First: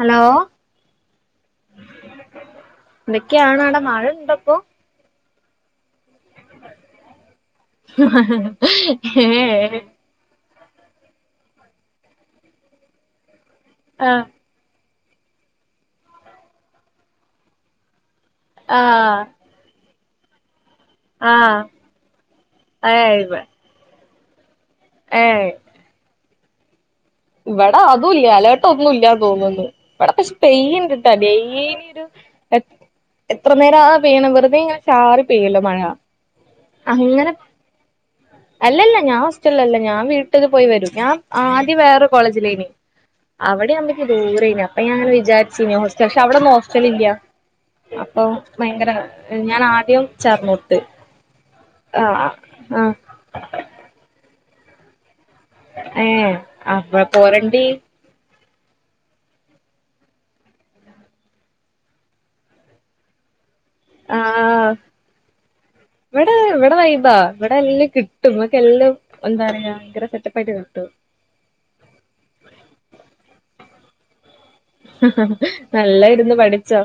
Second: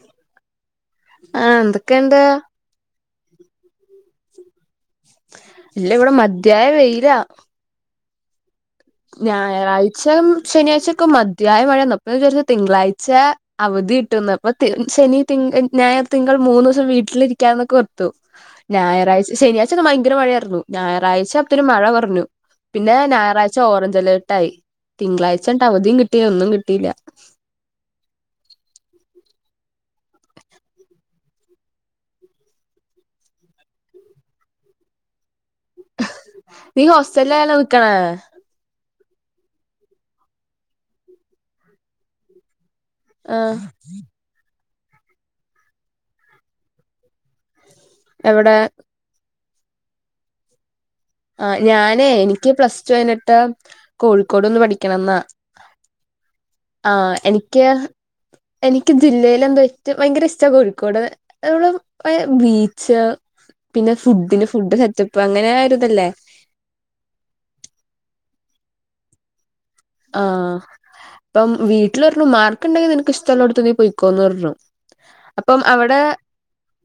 Hello ആഹ് എന്തൊക്കെണ്ട്? എന്തൊക്യാണവടെ മഴണ്ടപ്പോ? ഇല്ല ഇവിടെ മധ്യായ വെയിലാ മ്മ് ആഹ്.. ആഹ് ഞായറാഴ്ചം ശനിയാഴ്ചൊക്കെ മധ്യായമഴെന്നു. അപ്പ ഞാ വിചാര്ച്ചു തിങ്കളാഴ്ച ആഹ് അവധിട്ടുന്ന് അപ്പ തി ശനി തിങ് ഞായർ തിങ്കൾ മൂന്നൂസം വീട്ടിലിരിക്കാന്നൊക്കോർ ത്തു. ആഹ് ഞായറാഴ്ച ശന്യാച്ചൊക്കെ ഭയങ്കര മഴയാർന്നു. ആഹ് ഞായറാഴ്ചത്തരി മഴ കൊറഞ്ഞു. പിന്നെ ഏയ് ഇവ ഞായറാഴ്ച ഓറഞ്ച് അലേർട്ടായി. ഏയ് തിങ്കളാഴ്ചൻട്ട് അവധിം കിട്ടില്ല ഒന്നും കിട്ടീല വ്ടാതുംല്ല അലേർട്ടൊന്നുല്ലാന്ന് തോന്ന്ന്നു. വ്ടെപഷ് പെയ്യിണ്ട്ട്ടാ ഡെയിലിരു- എത് എത്രനേരാ പെയ്യണേ. വെർതെ ഇങ്ങനെ ചാറി പെയ്യ്ണ്ട് മഴ. ഹ് നീ അങ്ങനെ ഹോസ്റ്റലാണോ നിക്കണേ? അല്ലല്ല ഞാൻ ഹോസ്റ്റല്ലല്ല. ഞാൻ വീട്ടല് പോയി വരും. ഞാൻ ആദ്യം വേറൊരു കോളേജിലേനി. ആഹ് അവിടെയാമ്പക്കി ദൂരേന്. അപ്പ ഞാങ്ങനെവിചാരിച്ചിന്. ഹോസ്റ്റൽ പക്ഷ അവ്ടൊന്നും ഹോസ്റ്റലില്ല. അപ്പം എവിടെ ഭയങ്കര ഞാൻ ആദ്യം ചേർന്നോട്ത്ത് ആഹ് ഞാനേ എനിക്ക് പ്ലസ്ടു കഴ്ഞ്ഞിട്ട് കോഴിക്കോട്വന്ന് പഠിക്കണംന്നാ ഏഹ് അപ്പ ആഹ് പോരണ്ടി എനിക്ക് എനിക്ക് ജില്ലേലെന്തൊറ്റു ഭയങ്കര ഇഷ്റ്റ കോഴിക്കോട് [unintelligible] ബീച്ച് പിന്നെ ആ ഫുഡിന് ഫുഡ്. സെറ്റപ്പ് അങ്ങനെരു അതേതെ ഇവടെ വൈബാ. ഇവടെ എല്ലാം കിട്ടും. മ്മക്കെല്ലോം എന്താണ്? ആഹ് പ്പം വീട്ടിലർഞ്ഞു മാർക്ക് ഇണ്ടെങ്കി നിനക്ക് ഇഷ്ടള്ളോട്ത്ത് നീ പൊയിക്കോന്ന് പറഞ്ഞു അപ്പം അവടേ നല്ല ഇരുന്ന് പഠിച്ചോ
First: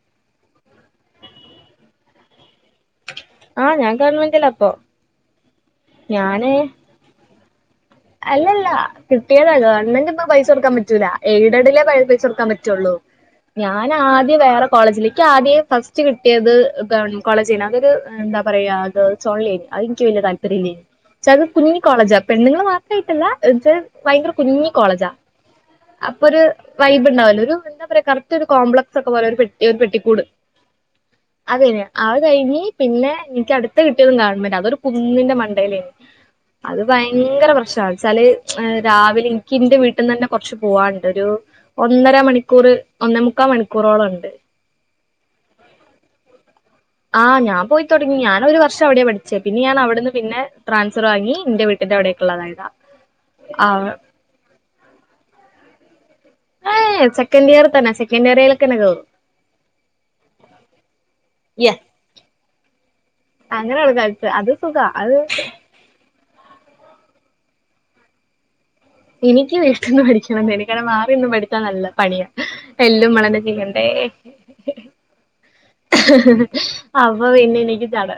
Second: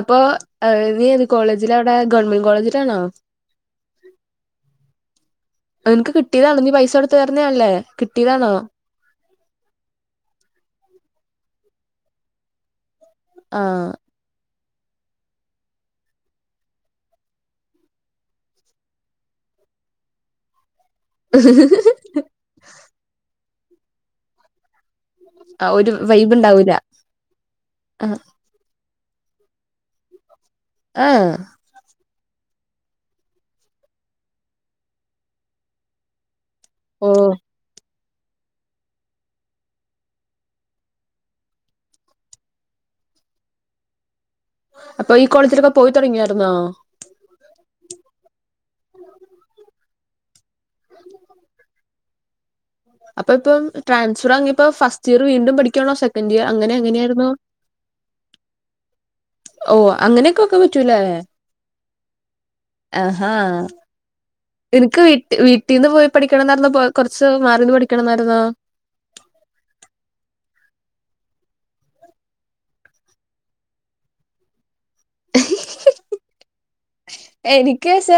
അപ് പൊ നീയേത് കോളേജിലാവടെ ഗവൺമെന്റ് കോളേജിലാണോ ആഹ് ഞാൻ ഗവൺമെന്റില ഇപ്പൊ ഇൻക്ക്‌ ഞാന് കിട്ടീതാണോ നീ പൈസോടുത്ത് ചേർന്നയല്ലേ കിട്ടീതാണോ? അല്ലല്ല കിട്ടിയതാ ഗവൺമെന്റിപ്പൊ പൈസൊട്ക്കാൻ പറ്റൂല എയ്ഡഡിലേ പൈ പൈസൊടുക്കാൻ പറ്റൊള്ളൂ ആഹ് ഞാനാദ്യം വേറെ കോളേജില് ക്ക്യാദ്യേ ഫസ്റ്റ്കിട്ടിയത് ഗവൺമെൻ കോളേജിന‌ അതൊര് എന്താപറയാ ഗേൾസൊൺലിയാ അതിൻക്ക് വല്യതാൽ പര്യില്ലെനി ചത് കുഞ്ഞി കോളേജാ പെണ്ണ്ങ്ങള്മാത്രായിട്ടല്ല [unintelligible] ഭയങ്കര കുഞ്ഞി കോളേജാ ആ ഒരു അപ്പൊ വൈബ് ഒരു ഉണ്ടാവൂല വൈബ്ണ്ടാവില്ല ഒരു എന്താപറയാ ആ കറ റ്റൊര് കോംപ്ലക്സക്കെപൊലൊരു പെട്ടി ഒരു പെട്ടിക്കൂട് ആഹ് അതന്നെ അത് കഴിഞ്ഞ് പിന്നെ എനിക്കടത്ത് കിട്ടിയതും ഗവൺമെന്റാ അതൊരു കുന്നിന്റെ മണ്ടേലേന്ന് അത് ഓ ഭയങ്കര പ്രശ്നാ ച്ചാല് ഏഹ് രാവിലെ ഇൻക്കി ഇന്റെ വീട്ട്ന്നന്നെ കൊറച്ച് പോവാനിണ്ട് ഒരു ഒന്നര മണിക്കൂറ് ഒന്നേ മുക്കാ മണിക്കൂറോളം എണ്ട് അപ്പൊ ഈ കോളേജിലൊക്കെ പോയി തൊടങ്ങിയാരുന്നോ ആഹ് ഞാൻ പോയ് തുടങ്ങി ഞാനൊരു വർഷം അവിടേ പഠിച്ചേ പിന്നെ ഞാൻ അവിടുന്ന് പിന്നെ ട്രാസ്ഫറ് വാങ്ങി ഇന്റെ വീ ട്ടിന്റവിടേക്കിള്ളതായതാ അപ്പ ഇപ്പം ട്രാൻഫറ് വാങ്ങിപ്പ ഫസ്റ്റിയർ വീണ്ടും പഠിക്കാണോ സെക്കന്റിയ അങ്ങനെ എങ്ങനെയാര്ന്നു നിയറിത്തന്നെ സെ ക്കന്റിയർലേക്ക് തന്നെ കേറും ഓഹ് അങ്ങനേക്കൊക്കെ പറ്റുല്ലേ അഹാ അങ്ങനെയാ അവള് കഴിച്ചെ അത് സുഖാ നിനിക്ക് അത് വീട്ടി വീട്ടീന്ന് പോയി പഠിക്കണം എന്നായിരുന്നോ പൊ കൊറച്ച് മാറിന്ന് പഠിക്കണന്നായിരുന്നോ എനിക്ക് വീട്ടീന്ന് പഠിക്കണംന്നാണ് കാരണം മാറിനിന്ന് പഠിച്ചാ നല്ല പണിയ എല്ലും ഉമ്മളന്നെ ചെയ്യണ്ടേ [inaudible] അവ പിന്നെ എനിക്ക് ചട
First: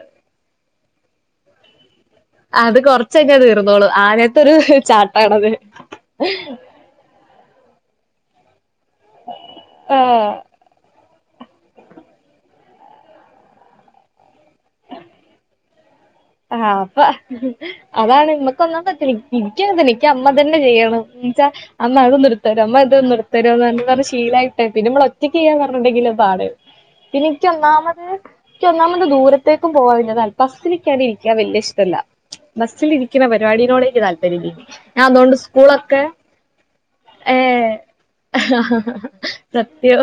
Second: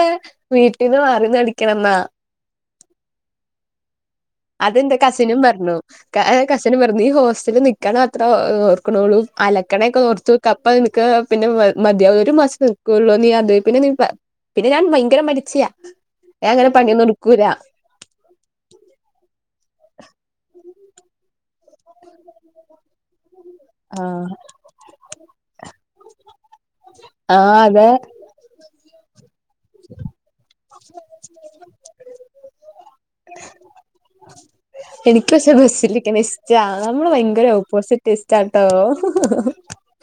വീട്ടീന്ന് മാറിന്ന് പഠിക്കണംന്നാ അത് കൊറച്ചയ്ന്നാ തീർന്നോളും ആദ്യ അതെന്റെ കസിനും പറഞ്ഞു ക കസിനും പറഞ്ഞു ഈ ഹോസ്റ്റലി നി ക്കണ അത്ര ഓർക്കണോള്ളു അലക്കണെക്കെ ഓർത്ത് ആഹ് നോക്ക് അ അപ്പൊ നിക്ക് പിന്നെ മ മതിയാ ഒരു മാസം നിക്കൊള്ളൂ നീ അത് കഴിഞ്ഞ പിന്നെ നീ പിന്നെ ഞാൻ ഭയങ്കര മടിച്ചിയാ ഞാൻ ആഹ് അങ്ങനെ അപ്പൊ പണിയൊന്നും എടുക്കൂലാ അതാണ് നമ്മക്കൊന്നാമത് പറ്റൂല എൻ എൻക്കി അതല്ല എൻക്ക്‌ അമ്മ തന്നെ ചെയ്യണം എന്ന്ച്ചാ അമ്മ അതൊന്നെടുത്തെരൊ അമ്മ ഇതൊന്നു എടു ഉത്തരവ് പറഞ്ഞ് ആ പറഞ്ഞ് ശീലായിട്ടേ പിന്നെ ഇമ്മള് ഒറ്റക്ക് ചെയ്യാൻ പറഞ്ഞിണ്ടെങ്കില് പാട് ആ പിന്നെനിക്ക് അതെ ഒന്നാമത് എനിക്കൊന്നാമത് ദൂരത്തേക്കും പോവാൻ വല്ല്യ താൽ ബസ്സിലിക്കാതെ ഇരി ക്കാൻ വല്ല്യ ഇഷ്ടല്ല ബസിലിരിക്കുന്ന പരിപാടിനോട് എനിക്ക് താല്പര്യം ഇല്ല ഞാൻ എനിക്ക് അതുകൊണ്ട് പക്ഷെ സ്കൂളൊക്കെ ബസ്സിലിരിക്കണ [unintelligible] നമ്മള് ഭയങ്കര ഏഹ് ഓപ്പോസിറ്റിസ്റ്റാട്ടോ യോ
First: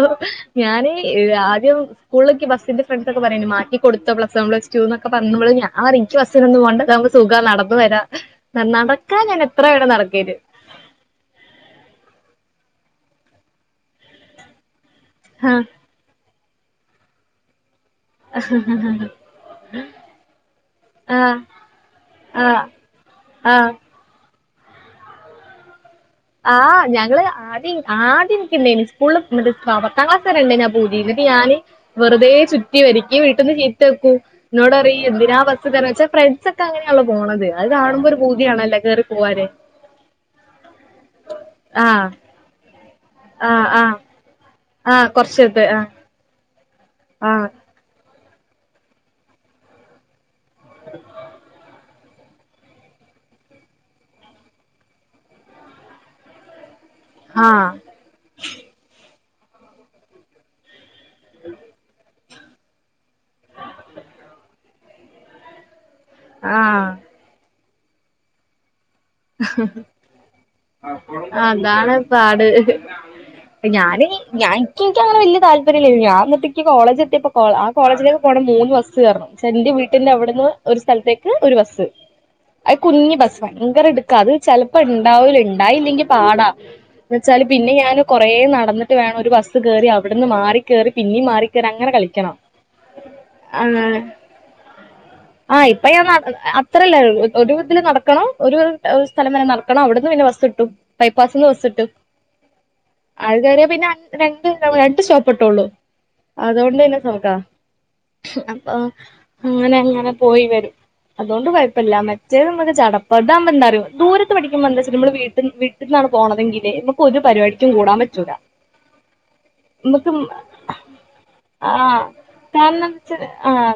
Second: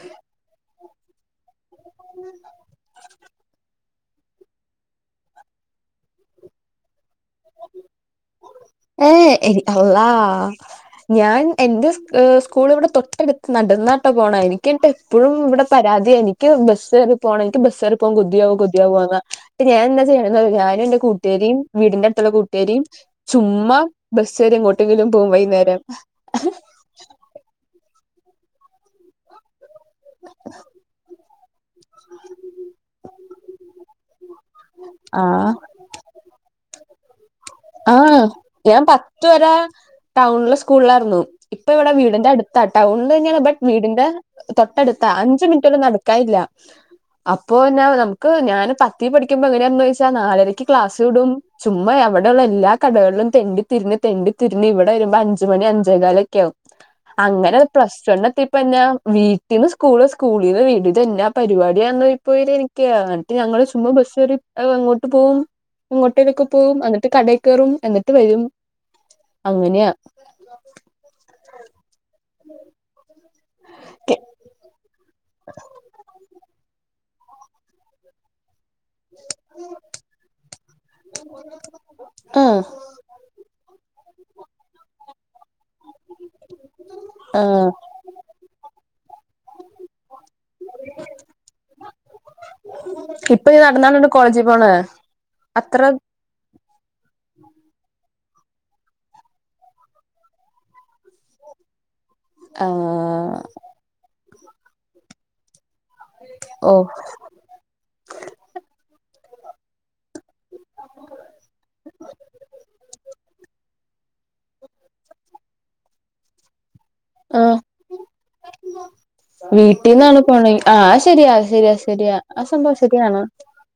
ഞാന് ആദ്യം സ്കൂളിലൊക്കെ ബസ്സിന്റെ ഫ്രണ്ട് ഒക്കെ പറയണ്ട് മാറ്റി കൊടുത്ത പ്ലസ് വൺ പ്ലസ് ടുന്നൊക്കെ പറഞ്ഞപ്പള് ഞാൻ പറഞ്ഞ് എനിക്ക് ബസ്സിനൊന്നും പോണ്ട ഇതാവുമ്പോ സുഖാ നടന്നു വരാ ഞാൻ ഏ നടക്കാൻ ഞാൻ എനി എത്ര വേണേ അള്ളാ നടക്കേത് ഞാൻ എന്റെ ഏഹ് സ്കൂള് ഇവിടെ തൊട്ടടുത്ത് നടന്നാട്ടാ പോണേ എനി ക്കട്ടെപ്പഴും ഇവിടെ ആഹ് പരാതിയാ എനിക്ക് ബസ്കേറി പോണം എനിക്ക് ബസ്കേറി പോം കൊതിയാവും കൊതിയാവാന്നാ അപ്പം ഞാൻ എന്നാ ചെയ്യണേന്നറിയോ ഞാനും എന്റെ ആഹ് കൂട്ടുകാരിയും വീടിന്റെ അടു ടുത്തുള്ള ആഹ് കൂട്ടുകാരിയും ആഹ് ചുമ്മാ ബസ് കേറി എങ്ങോട്ടെങ്കിലും പോകും വൈന്നേരം ആഹ് ഞങ്ങള് ആദ്യം ആദ്യം എനിക്കെണ്ടേനി സ്കൂള് ള് മിട്ക്ക് ആഹ് പത്താം ക്ലാസ് കഴിഞ്ഞ [unintelligible] ഞാ പൂതി. ഇന്നട്ട് ഞാന്. വെറുതെ ചുറ്റി വര്ക്ക് വീട്ട്ന്ന് ചീറ്റക്കു. ഇന്നോടറി എന്തിനാ ആഹ് ബസ്ക്ക വെച്ചാ ഫ്രണ്ട് [unintelligible] ഇക്ക അങ്ങനെയാണല്ലോ പോണത്. അത് കാണുമ്പോ ഒരു ആഹ് പൂതിയാണല്ലൊ കേറി പോവാന്. ടൗണില് സ്കൂളിലായിരുന്നു. ഇപ്പ ഇവടെ ആഹ് വീടിന്റെ അടുത്ത ടൗണിലെന്യാണ് ബട്ട്‌ ആഹ് ആഹ് വീടിന്റെ തൊട്ടടുത്ത ആഹ് അഞ്ച് കൊറച്ചെടുത്ത് മിനിറ്റ് നട ഇക്ക ഇല്ല. ആഹ് അപ്പൊ ഞാൻ നമുക്ക് ഞാന് പത്തി പഠിക്കുമ്പോ എങ്ങനെയാണന്ന് വെച്ചാ നാലര ക്ലാസ് വിടും ചുമ എവടെ [unintelligible] ഇവിടെയുള്ള എല്ലാ കടകളിലും തെണ്ടി തിരിഞ്ഞ്തെണ്ടി തിരിഞ്ഞ് ഇവിടെ വരുമ്പോ അഞ്ചു മണി അഞ്ചേകാലൊ ക്ക്യാവും. ആഹ് അങ്ങനെ ആഹ് പ്ലസ്ൺ എത്ത്യേപ്പന്നെ വീട്ടിന്ന് സ്കൂള് സ്കൂളീന്ന് വീട് ഇതെന്നാ പരിപാടിയാന്നോയിപ്പോയില് എനിക്ക് എന്നിട്ട് ഞങ്ങൾ ചുമ്മാ ബസ്കേറി അങ്ങോട്ട് പോകും എങ്ങോട്ടേലൊക്കെ പോവും. ആഹ് എന്നിട്ട് കട കേറും. എന്നിട്ട് വരും അങ്ങനെയാ അഹ് അതാണ് പാട് ഞാന് ഞാൻ ഇൻക്കങ്ങനെ വല്യ താല്പര്യംല്ല ഞാൻ എന്നിട്ടക്ക് കോളേജ് എത്തിയപ്പോ ആ കോളേജിലേക്ക് പോണ മൂന്ന് ബസ് ബസ് കേറണം എന്റെ വീട്ടിന്റെ അവിടെന്ന് ഒരു സ്ഥലത്തേക്ക് ഒരു ബസ്സ് ആഹ് കുഞ്ഞി ബസ്സ. ഭയങ്കര എടുക്ക അത് ചെലപ്പോ ഇണ്ടാവൂല ഇണ്ടായില്ലെങ്കി പാടാ എന്ന് വെച്ചാല് ആഹ് പിന്നെ ഞാന് കൊറേ നടന്നിട്ട് വേണം ഒരു ബസ് കേറി അവിടുന്ന് മാറി കേറി പിന്നിം മാറി അങ്ങെന കളിക്കണം ഇപ്പൊ ആ നടന്നാണ്ട് കോളേജി പോണെ ആഹ് ഇപ്പൊ ഞാൻ അത്രല്ല ഒരു ഇതില് നടക്കണോ ഒരു [unintelligible] ഒരു സ്ഥലം വരെ നടക്കണം. അവിട്ന്ന് പിന്നെ ബസ് ഇട്ടും. ബൈപ്പാസിന്ന് ബസ് ഇട്ടും. അത് ആഹ് കേറ്യ പിന്നെ രണ്ട് രണ്ട് സ്റ്റോപ്പ് ട്ടൊള്ളൂ. ഓ അതോണ്ടന്നെ സൗതാ അപ്പം. അങ്ങനെ അങ്ങനെ പോയി വെരും. അതോണ്ട് കൊഴപ്പല്ല മറ്റേ നമുക്ക് ചടപ്പറതാകുമ്പോ എന്ത ദൂരത്ത് പഠിക്കുമ്പോ എന്ത ന വീട്ട നിന്നാണ് പോണതെങ്കില് ഒരു പരിപാടിക്കും കൂടാൻ പറ്റൂല നമുക്ക് വീട്ടിന്നാണ് പോണെ. ആഹ് ശരിയാ ശരിയാ ശരിയാ ആ സംഭവം ശെരിയാണ്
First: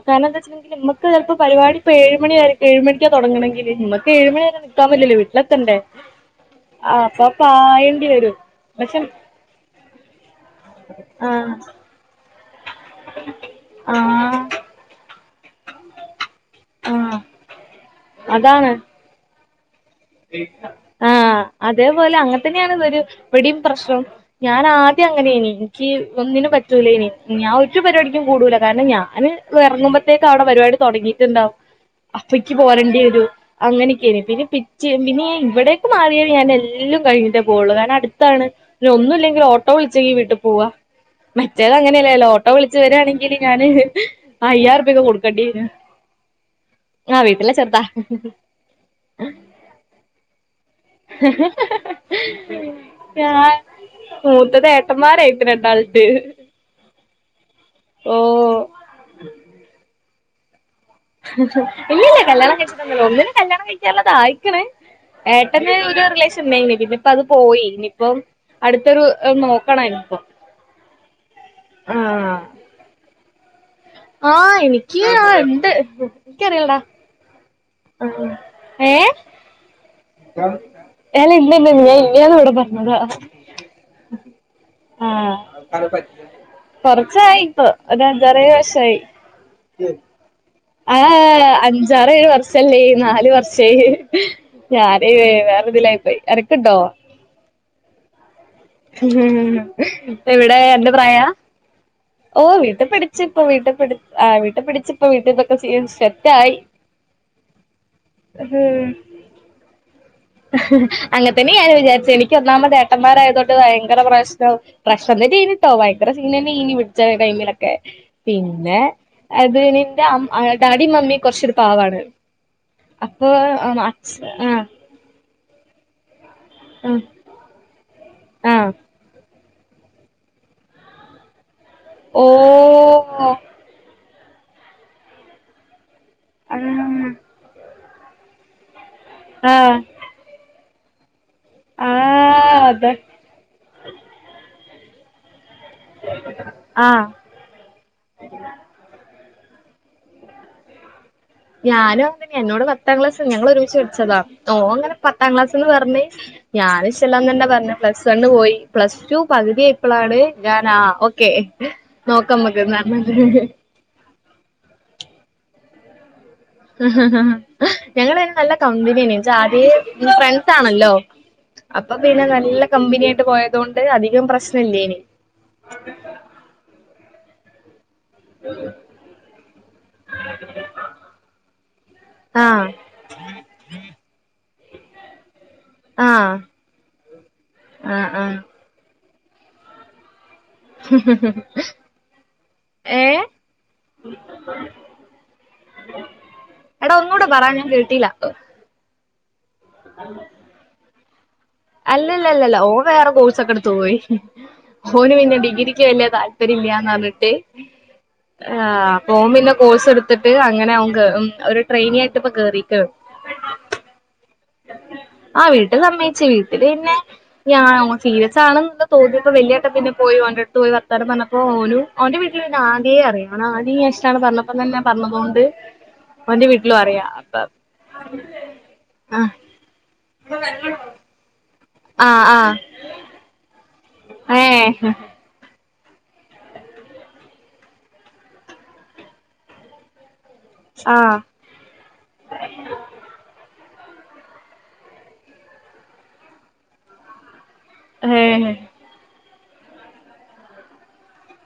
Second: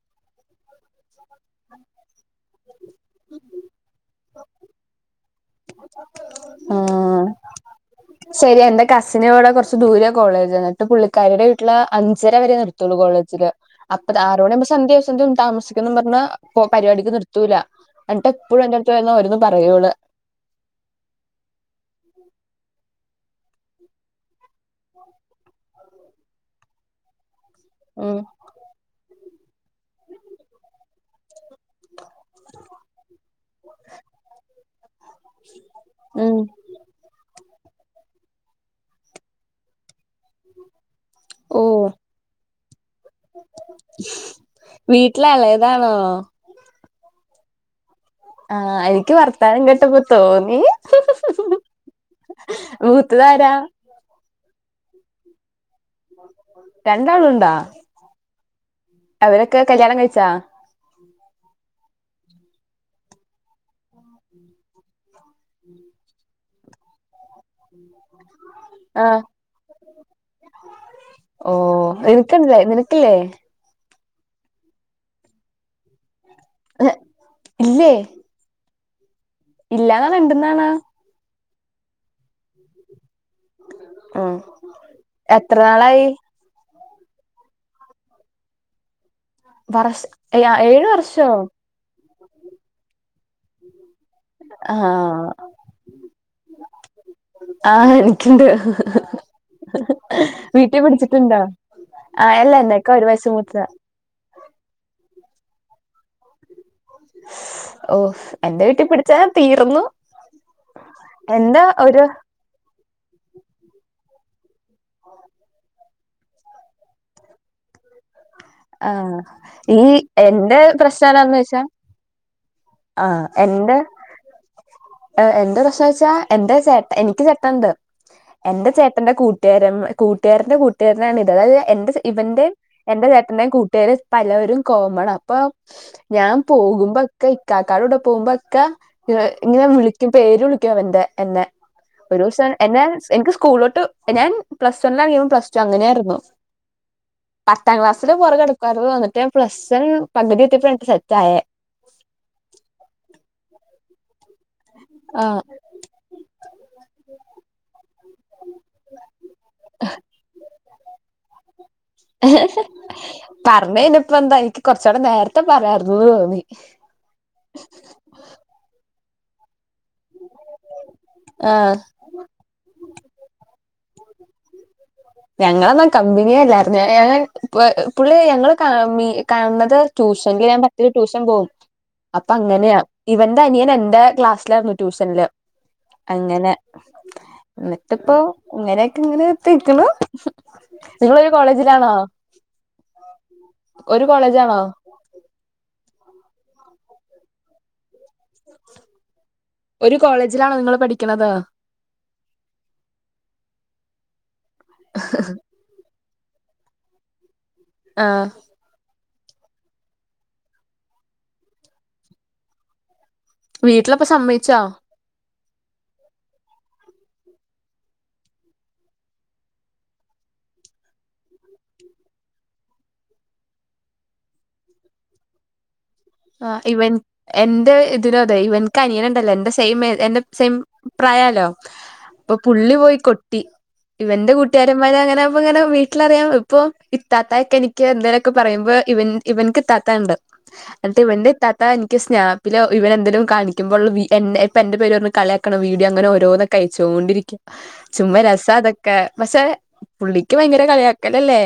കാര്ണം എന്താ വെച്ചട്ട [unintelligible] ണ്ടെങ്കിൽ നമ്മക്ക് ചെല്പ്പോ പരിപാടി ഇപ്പൊ ഏഴ് മണിവരെക്ക്‌ ഏഴ് മണിക്ക് തൊടങ്ങണങ്കില് നമുക്ക് ഏഴ് മണി വരെ ക്കാമ് ലല്ലൊ വിട്ട് എല്ലൊക്കെണ്ട് ഉം വരും ശെരി എന്റെ പക്ഷെ കസി നവിടെ കൊറ പച്ച് ദൂരെ കോളേജന്ന ആ പുള്ളിക്കാരുടെ വീട്ടില് അഞ്ചര വരെ നിർത്തുള്ളൂ കോളേജില് ആ അപ്പ ആറോണുമ്പോ സന്ധ്യാഷ്യാ. ന്തു ന്തും താമസിക്കുന്നന്ന് പറ്ഞ്ഞ ആ പരിപാടിക്ക് നിർത്തൂല്ല. അക്ക് എപ്പളും അതാണ് എന്റെ അടുത്ത [unintelligible] യി അവരും പറയുള്ളൂ ആഹ് അതേപോലെ അങ്ങനെ തന്നെയാണ് ഇതൊരു എവിടിം പ്രശ്നവും ഞാൻ ആദ്യം അങ്ങനെനി. ഇൻക്ക് ഒന്നിനും. പറ്റൂലേനി ഞാൻ റ്റും ഉം പരിപാടിക്കും കൂടുല. കാര്ണം ഞാന് എറങ്ങുമ്പോത്തേക്കും അവിടെ പരിപാടി തൊടങ്ങിട്ട് ഇണ്ടാവും. അപ്പയ്ക്ക് പോരേണ്ട്യേരും അങ്ങനെയൊക്കെനി. പിന്നെ പിറ്റേ പിന്നെ ഇവിടെക്കെ മാറിയ ഉം ഞാൻ എല്ലും കഴിഞ്ഞിട്ടേ പോവുള്ളു. കാരണം അടുത്താണ് പിന്നെ ഒന്നും ഇല്ലെങ്കിൽ ഓട്ടോ വിളിച്ചെങ്കിൽ വീട്ടിൽ പോവാ ഓ മറ്റേത് അങ്ങനെയല്ലേല്ലോ ഓട്ടോ വിളിച്ച് വരായാണെങ്കില് ഞാന് അയ്യായിംുപൊക്കെ കൊടുക്കേണ്ടി നു ആഹ് ആഹ് വീട്ടിലെ ചെറുതാ ആഹ് എനിക്ക് താനം കെട്ടപ്പോ തോന്നി ഞാൻ മുത്തദാരാം മൂത്തത് ഏട്ടന്മാരായിത് രണ്ടാൾ രണ്ടാളു ഇണ്ടൊ ഓഹ് അവരൊക്കെ കല്യാണം കഴിച്ചാ ഇല്ലല്ല കല്യാണം കഴിച്ച്ട്ടൊന്നുല്ല. ഒന്നിന് കല്യാണം കഴിക്കാനുള്ളത് ആയിക്ക്ണ ഏട്ട ന്‌ റിലേഷൻന്നായി [unintelligible] പിന്നെ. ഇപ്പ അത് പോയി ഇനിയിപ്പം അടുത്തൊരു ആ നോക്കണ ഇനി ഇപ്പം. ഓ എനിക്ക്ണ്ട് നിനക്കില്ലേ ആഹ് എനിക്ക് ആഹ് ഇണ്ട് എനിക്കറില ഇല്ലേ ഏഹ് ഇല്ലാന്നാണോ ഉണ്ട്ന്നാണോ ഇയാള് ഇല്ലന്ന് ഇങ്ങള് ഇല്യാന്ന് ഇവടെ പർണതാ ഉം എത്ര ആഹ് നാളായി കൊറച്ചായിപ്പൊ ഒരഞ്ചാറേഴ് വർഷായി വറസ് ആഹ് അഞ്ചാറേഴ് വർ ഷല്ലേയ് നാല് വർഷേയ് ഞാനൈ വെ ആഹ് വേറൊരിതിലായിപ്പോയി അനക്ക്ണ്ടോ ആഹ് ഇൻക്കിണ്ട് ഇഹ് ഹ് ഹ് എവിടെ എന്റെ പ്രായാ പിടിച്ചിട്ടുണ്ടോ ആഹ് ഓ അല്ല എന്നേക്കാ ഒരു വയസ്സ് വീട്ട്പ്ടിച്ച്പ്പാെ മൂത്തതാ വീട്ട്പ്ട് ആഹ് വീട്ട്പ്ടിച്ച്പ്പൊ വീട്ടിൽതൊക്കെച്യ്യ്ണ്ട് സെറ്റായി ഓ എന്റെ വീട്ടിപിടിച്ചാ തീർന്നു ഇഹ് ഹ്അങ്ങൻതെന്നെ എന്താ ഞാനും ഒരു വിജാരിച്ച് എനിക്ക് ഒന്നാമത് ഏട്ടന്മാരായതൊ ണ്ട് ഇത് ഭയങ്കര പ്രശ്നാവും പ്രഷ്ണം തെന്നെയേണ് ട്ടോ ഭയങ്കര സീനെന്നൈന് വിട്ച്ച ടൈമിലെക്കെ പിന്നെ ആഹ് അത് ന് ഈ ഇന്റെ അം ഏഹ് എന്റെ ഡാഡിം പ്രശ്നം മമ്മിം എന്താന്ന് കൊറച്ചൊരു വെച്ചാ പാവാണ് ആഹ് ഉം അമഅച് ഉം ഏഹ് എന്റെ പ്രശ്നം വെച്ചാ എന്റെ ചേട്ട് ആഹ് എനിക്ക് ചേട്ടെണ്ട് എന്റെ ആഹ് ചേട്ടന്റെ കൂട്ടുകാരൻ കൂട്ട്കാരന്റെ കൂട്ട്കാരനാണ് ഇത് അതായത് എന്റെ ഓ ഇവന്റേം എന്റെ ചേട്ട് അതായത് പലരും കോമണാ അപ്പൊ ഞാൻ ആ പോകുമ്പൊക്കെ ഇക്കാകാടെകൂടെ പോവുമ്പൊക്കെ ഇവൻ ആ ഇങ്ങനെ വിളിക്കും പേര് വിളിക്കും അവന്റെ എന്നെ ആ ഒരൂസം എന്നെ അത് എനിക്ക് സ്കൂളിലോട്ട് ഞാൻ പ്ലസ് വണ്ണാണെങ്കി ഇവന്‍ പ്ലസ് ചങ്ങനേർന്നു ആഹ് പത്താം ക്ലാസ് ചെല വെറക് എട്ക്കാത്തത് വന്ന്ട്ടേ പ്ലസ്സറ് കണ്ണ് കേറ്റിയപ്പേണ് എനിക്ക് സെറ്റായേ ഞാനും അങ്ങനെതന്നെ എന്നോട് പത്താം ക്ലാസ് ഞങ്ങള് ഒരുമിച്ച് പഠിച്ചതാ ഓ അങ്ങനെ ആ പത്താം ക്ലാസ്ന്ന് പർണ് ഞാനും ഇഷ്ടല്ലാനെല്ല പർണ് പ്ലസ് വണ്ണ് പോയി പ്ലസ് ടു പക് തി ആയിപ്പളാണ് ഞാനാ ആഹ് ഒ കെ നോക്കഅമ്മക്ക്ന്ന ഇപ്പന്താ എനിക്ക് കാെറച്ചൊടെ നേരത്തെ പറയാര്ന്നൂന്ന് തോന്നി ഇഹ്ഹ്ഹ് ഞങ്ങള് ഐന് നല്ല കമ്പിനേന് ഇജ് ആദ്യേ ഇങ്ങള് ഫ്രണ്ട്സാണല്ലോ ആ അപ്പൊ പിന്നെ നല്ല കമ്പ്നി ആയിട്ട് പോയതോണ്ട് അധികം പ്രശ്നം ഇല്ലേയിന് ഞങ്ങളെന്നും കമ്പ്നിയെ അല്ലാര്ന്നേ ഏഹ് പുവേ പുള്ളി ഞങ്ങള് കാ മീ കാൺണത് ട്യൂഷനല് ഞാൻ പത്ത് രൂ ട്യൂഷൻ പോകും അപ്പ ആഹ് അങ്ങനെയാ ഇവന്റെ അനിയൻ എന്റെ ക്ലാസ്സ്ലായിരുന്നു ട്യൂഷൻല് ആഹ് അങ്ങനെ ആഹ് ഇന്നിട്ട്പ്പോ ആഹ് ഇങ്ങനേര്ക്ക് ഇങ്ങനെ എത്തി നില്‍ക്ക്ണ് ഉം നിങ്ങളൊരു കോളേജിലാണോ ഏഹ് ഒരു കോളേജ് ആണോ എടാ ഒന്നൂടെ പറ ഞാൻ കേട്ടീല ഒര് കോളേജിലാണോ നിങ്ങള് പഠിക്ക്ണത് അല്ലല്ലല്ലല്ലല്ല ഓൻ വേറെ കോഴ്സ് ഒക്കെട്ത്ത്പോയി ഓന് പിന്നെ ഡിഗ്രിക്ക് വെല്യ താല്‍ പര്യഇല്യാന്നർണ് ട്ട് ആഹ് ആഹ് അപ്പാെ ഓം വെല്യ കോഴ്സ് ഇട്ത്ത്ട്ട് അങ്ങനെ അവൻ ഗ് ഉം ഒര് ട്രെെനി ആയിട്ട് ഇപ്പ കേറീക്കാണ് വീട്ട്ലപ്പാെ സമ്മൈച്ചാേ ആഹ് വീട്ടിൽ സമ്മൈച്ച് വീട്ടില് പിന്നെ ഞാ ഓൻ സീരിയസ്സാണെന്ന് തോന്നിയപ്പൊ വെല്യക്ക പിന്നെ പോയി ഓന്റട്ത്ത് പോയി വർത്താനം പർണപ്പൊ ഓനും അവന്റെ വീട്ടില് പിന്നെ ആദ്യേ അറിയാ അവന് ആദ്യേ ഇഷ്ടാണ് പർണപ്പം തന്നെ പർണതുകൊണ്ട് ആ ഇവൻ എന്റെ ഇതിലും അതെ ഇവൻ ഇവൻക്ക്‌ അനിയൻ ഉണ്ടല്ലോ ആഹ് എന്റെ സെയിം എന്റെ സെം പ്രായല്ലോ ആഹ് അപ്പൊ പുള്ളി ആഹ് പോയി കൊ ട്ടി ഇവന്റെ ഏഹ് കട്ടുകാരന്മാര് അങ്ങനെപ്പ ഇങ്ങനെ വീട്ടില്‍ അറിയാം ഇപ്പൊ ഇത്താത്ത ഒക്കെ എനിക്ക് എന്തേലുമൊക്കെ പറയുമ്പോ ഇവൻ ഇവൻക്ക് ഇത്താത്തയുണ്ട് എന്നിട്ട് ആഹ് ഇവന്റെ ഇത്താത്ത ഇത്ത എനിക്ക് സ്നാപ്പില് ഇവൻ എന്തെലും കാണിക്കുമ്പോൾ ഉള്ള വി ഇപ്പോ എന്റെ പേര് പറഞ്ഞ് കളിയാക്കണ വീഡിയോ അങ്ങനെ ഓരോന്ന് ക്കയച്ചോണ്ടിരിക്കും ചുമ്മാ രസ ഏഹ് അതൊക്കെ പക്ഷെ പുള്ളിക്ക് ഭയങ്കര കളിയാക്കലല്ലേ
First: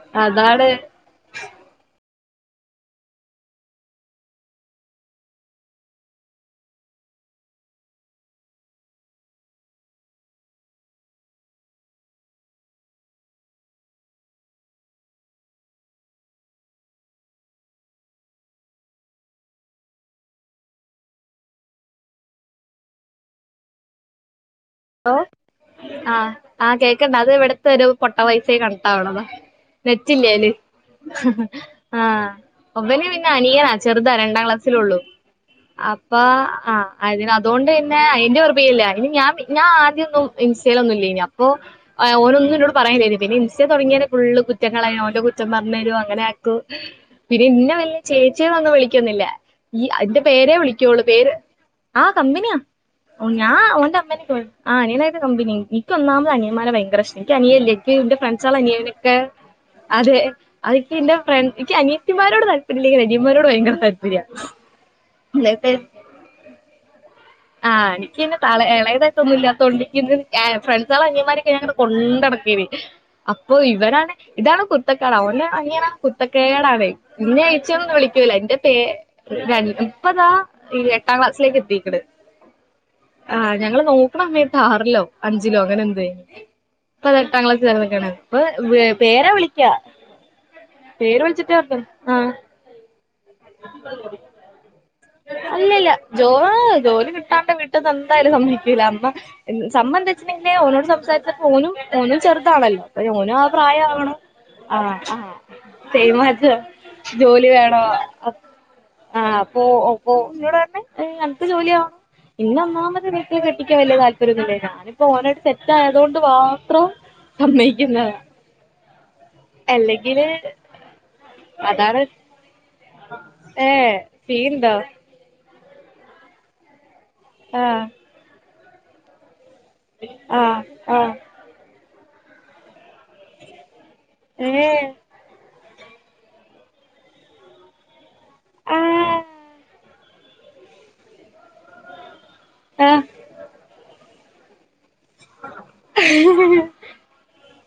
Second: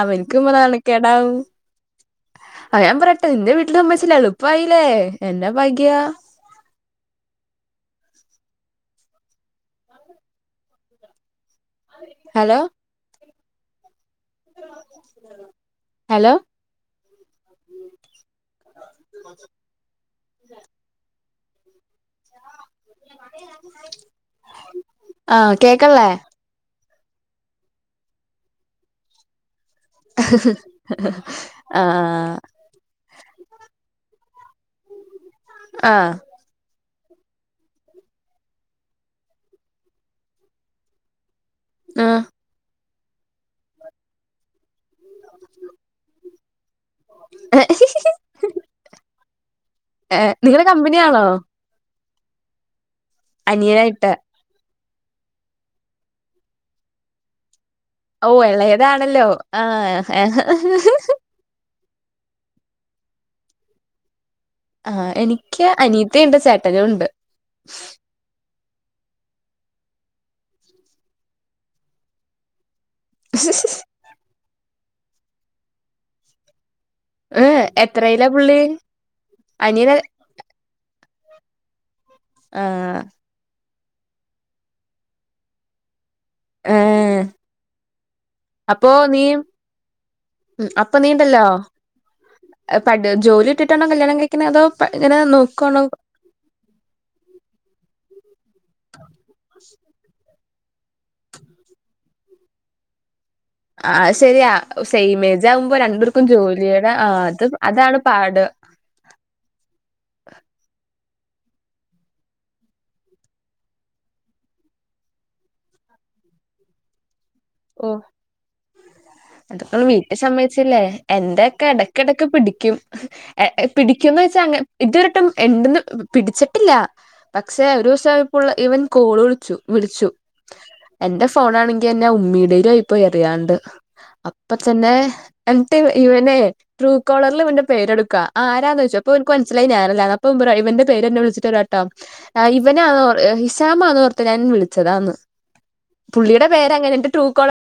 അവനിക്കുംപ്പ അതാണ് നാണക്കേടാവും അ ഞാൻ പറയട്ടെ നിന്റെ [unintelligible] എന്നാ ഭാഗ്യ ഹലോ ഹലോ [inaudible] ഹലോ ആ കേക്കണില്ലേ ആഹ് ആഹ് കേക്കണ്ട അത് ഇവിടത്തെ ഒരു പൊട്ട വൈഫൈ കണക്ട് ആവണതാ നെറ്റ് ഇല്ല അല്ലെ ആ ആഹ് അവന് പിന്നെ അനിയാ ചെറുതാ രണ്ടാം ക്ലാസ്സിലള്ളൂ ആ അപ്പ ആഹ് അതിന് അതുകൊണ്ട് തന്നെ അതിന്റെ [unintelligible] ഇല്ല അയിന് ഞാൻ പിന്നെ ആദ്യം ഒന്നും ഇൻസ്റ്റെലൊന്നുമില്ലയിന അപ്പോ ആ ഓന് ഒന്നും എന്നോട് പറയാൻ ഇല്ലായിരുന്നു പിന്നെ ഇൻസ്റ്റ തുടങ്ങിയന്നെ ഫുള്ള് കുറ്റങ്ങളായി അവന്റെ കുറ്റം പറഞ്ഞ് തരും അങ്ങനെ പിന്നെ ഇന്നെ വല്യ ചേച്ചിയെന്നൊന്നും വിളിക്കുന്നില്ല ഈ ഏ അതിന്റെ പേരെ നിങ്ങള് വിളിക്കോള്ളൂ കമ്പനിയാണോ പേര് ആഹ് കമ്പിനിയാ ഞാ ഓന്റെ അനിയനായിട്ട് അമ്മനെ ആഹ് അനിയനായിട്ട് കമ്പനി എനിക്ക് ഒന്നാമത് അനിയന്മാരെ ഭയങ്കര ഇഷ്ടം എനിക്കനിയനില്ലേ ന്റെ ഓ ഫ്രണ്ട്സ്കള അനിയനെക്കെ ഇളയതാണല്ലോ ആ അതെ അതക്കെ എന്റ എനിക്ക് അനിയത്തിമാരോട് താല്പര്യം ഇല്ലെ അയന്മാരോട് ഭയങ്കര തല്പര്യ ആഹ് എനിക്ക് അനിയത്തിയുണ്ട് ചേട്ടനും ഉണ്ട് ആ എനിക്ക് പിന്നെ തല ഇളയതായിട്ടൊന്നും ഇല്ലാത്തോണ്ട് ഫ്രണ്ട്സോളെ അനിയൻമാരൊക്കെ ഞങ്ങള് കൊണ്ട്നടക്കേനി അപ്പൊ ഇവനാണ് ഇതാണ് കുരത്തക്കേട് അവന അനിയന കുരത്തക്കേടാണെ എന്നെ ഏ എയിച്ചി എന്ന് ഒന്നും എത്രയിലാ വിളിക്കൂല എന്റെ പുള്ളി പേര് രണ് അനിയന ഇപ്പതാ ഈ എട്ടാം ക്ലാസിലേക്ക് എത്തിക്കണ് ആഹ് ആഹ് ഞങ്ങള് നോക്കണ സമേത്ത് ആറിലോ അഞ്ചിലോ അങ്ങനെ എന്തെ ഏ ഇപ്പതെട്ടാം ക്ലാസിലാണ് അപ്പൊ [unintelligible] നീ പേരാ വിളിക്ക ഉം അപ്പൊ നീണ്ടല്ലോ ആഹ് ജോലി ഇട്ടിട്ടാണ്ടോ കല്യാണം കഴി ഇങ്ങനെ അതോ ഇങ്ങനെ നോക്കുവാണോ അല്ലല്ല ജോ ജോലി കിട്ടാണ്ട് വീട്ടന്ന് എന്തായാലും സമ്മയിക്കൂല അമ്മ സംഭം എന്ത വെച്ചലുണ്ടെങ്കില് ഓനോട് സംസാരിച്ചപ്പോ ഓനുംഓനും ചെറുതാണല്ലോ ഓന് ആ പ്രായാവണം ശരിയാ ആഹ് ആഹ് സെയിമേജ് ആകുമ്പോ രണ്ടർക്കും ജോലിയുടെ ആ [unintelligible] അത് ജോലി വേണോ അതാണ് പാട് ആഹ് അപ്പൊ അപ്പൊ [unintelligible] അനക്ക് ജോലിയാവണം ഇന്ന് ഒന്നാമത് വീട്ടിൽ കെട്ടിക്കാൻ വലിയ താല്പര്യമൊന്നുമില്ലെനൊ ഇപ്പോ ഓനായിട്ട് സെറ്റ് ആയത് കൊണ്ട് മാത്രം ഓ [unintelligible] അതൊക്കെ വീട്ടി അല്ലെങ്കില് സമ്മതിച്ചില്ലേ എന്റെയൊക്കെ ഇടക്ക് അതാണ് ഇടക്ക് പിടിക്കും ഏഹ് പിടിക്കുംന്ന് വെച്ചാ അ സീൻണ്ടോ ഇതുവരെട്ടും എന്റത് പിടിച്ചിട്ടില്ല പക്ഷെ ആഹ് ഒരു ദിവസം ആയപ്പോൾ ഇവൻ കോള് വിളിച്ചു വിളിച്ചു ആഹ് ആഹ് എന്റെ ഫോൺ ആണെങ്കി എന്റെ ഉമ്മീടെയിലായിപ്പോയി അറിയാണ്ട് അപ്പൊ ഏഹ് തന്നെ എന്നിട്ട് ഇവനെ ട്രൂ കോളറിൽ ഇവന്റെ പേരെടുക്കാ ആരാന്ന് വെച്ചു അപ്പൊ ആഹ് എനിക്ക് മനസായി ഞാനല്ലാന്ന് അപ്പ ഇവൻ പറയ ഇവന്റ പേര് എന്നെ വിളിച്ചിട്ട് പറയട്ടോ ആഹ് ഇവനാ ഹിഷാമ ആന്നോർത്ത ഞാൻ വിളിച്ചതാന്ന് പുള്ളിയുടെ പേരങ്ങനെട്ട് കൊഴ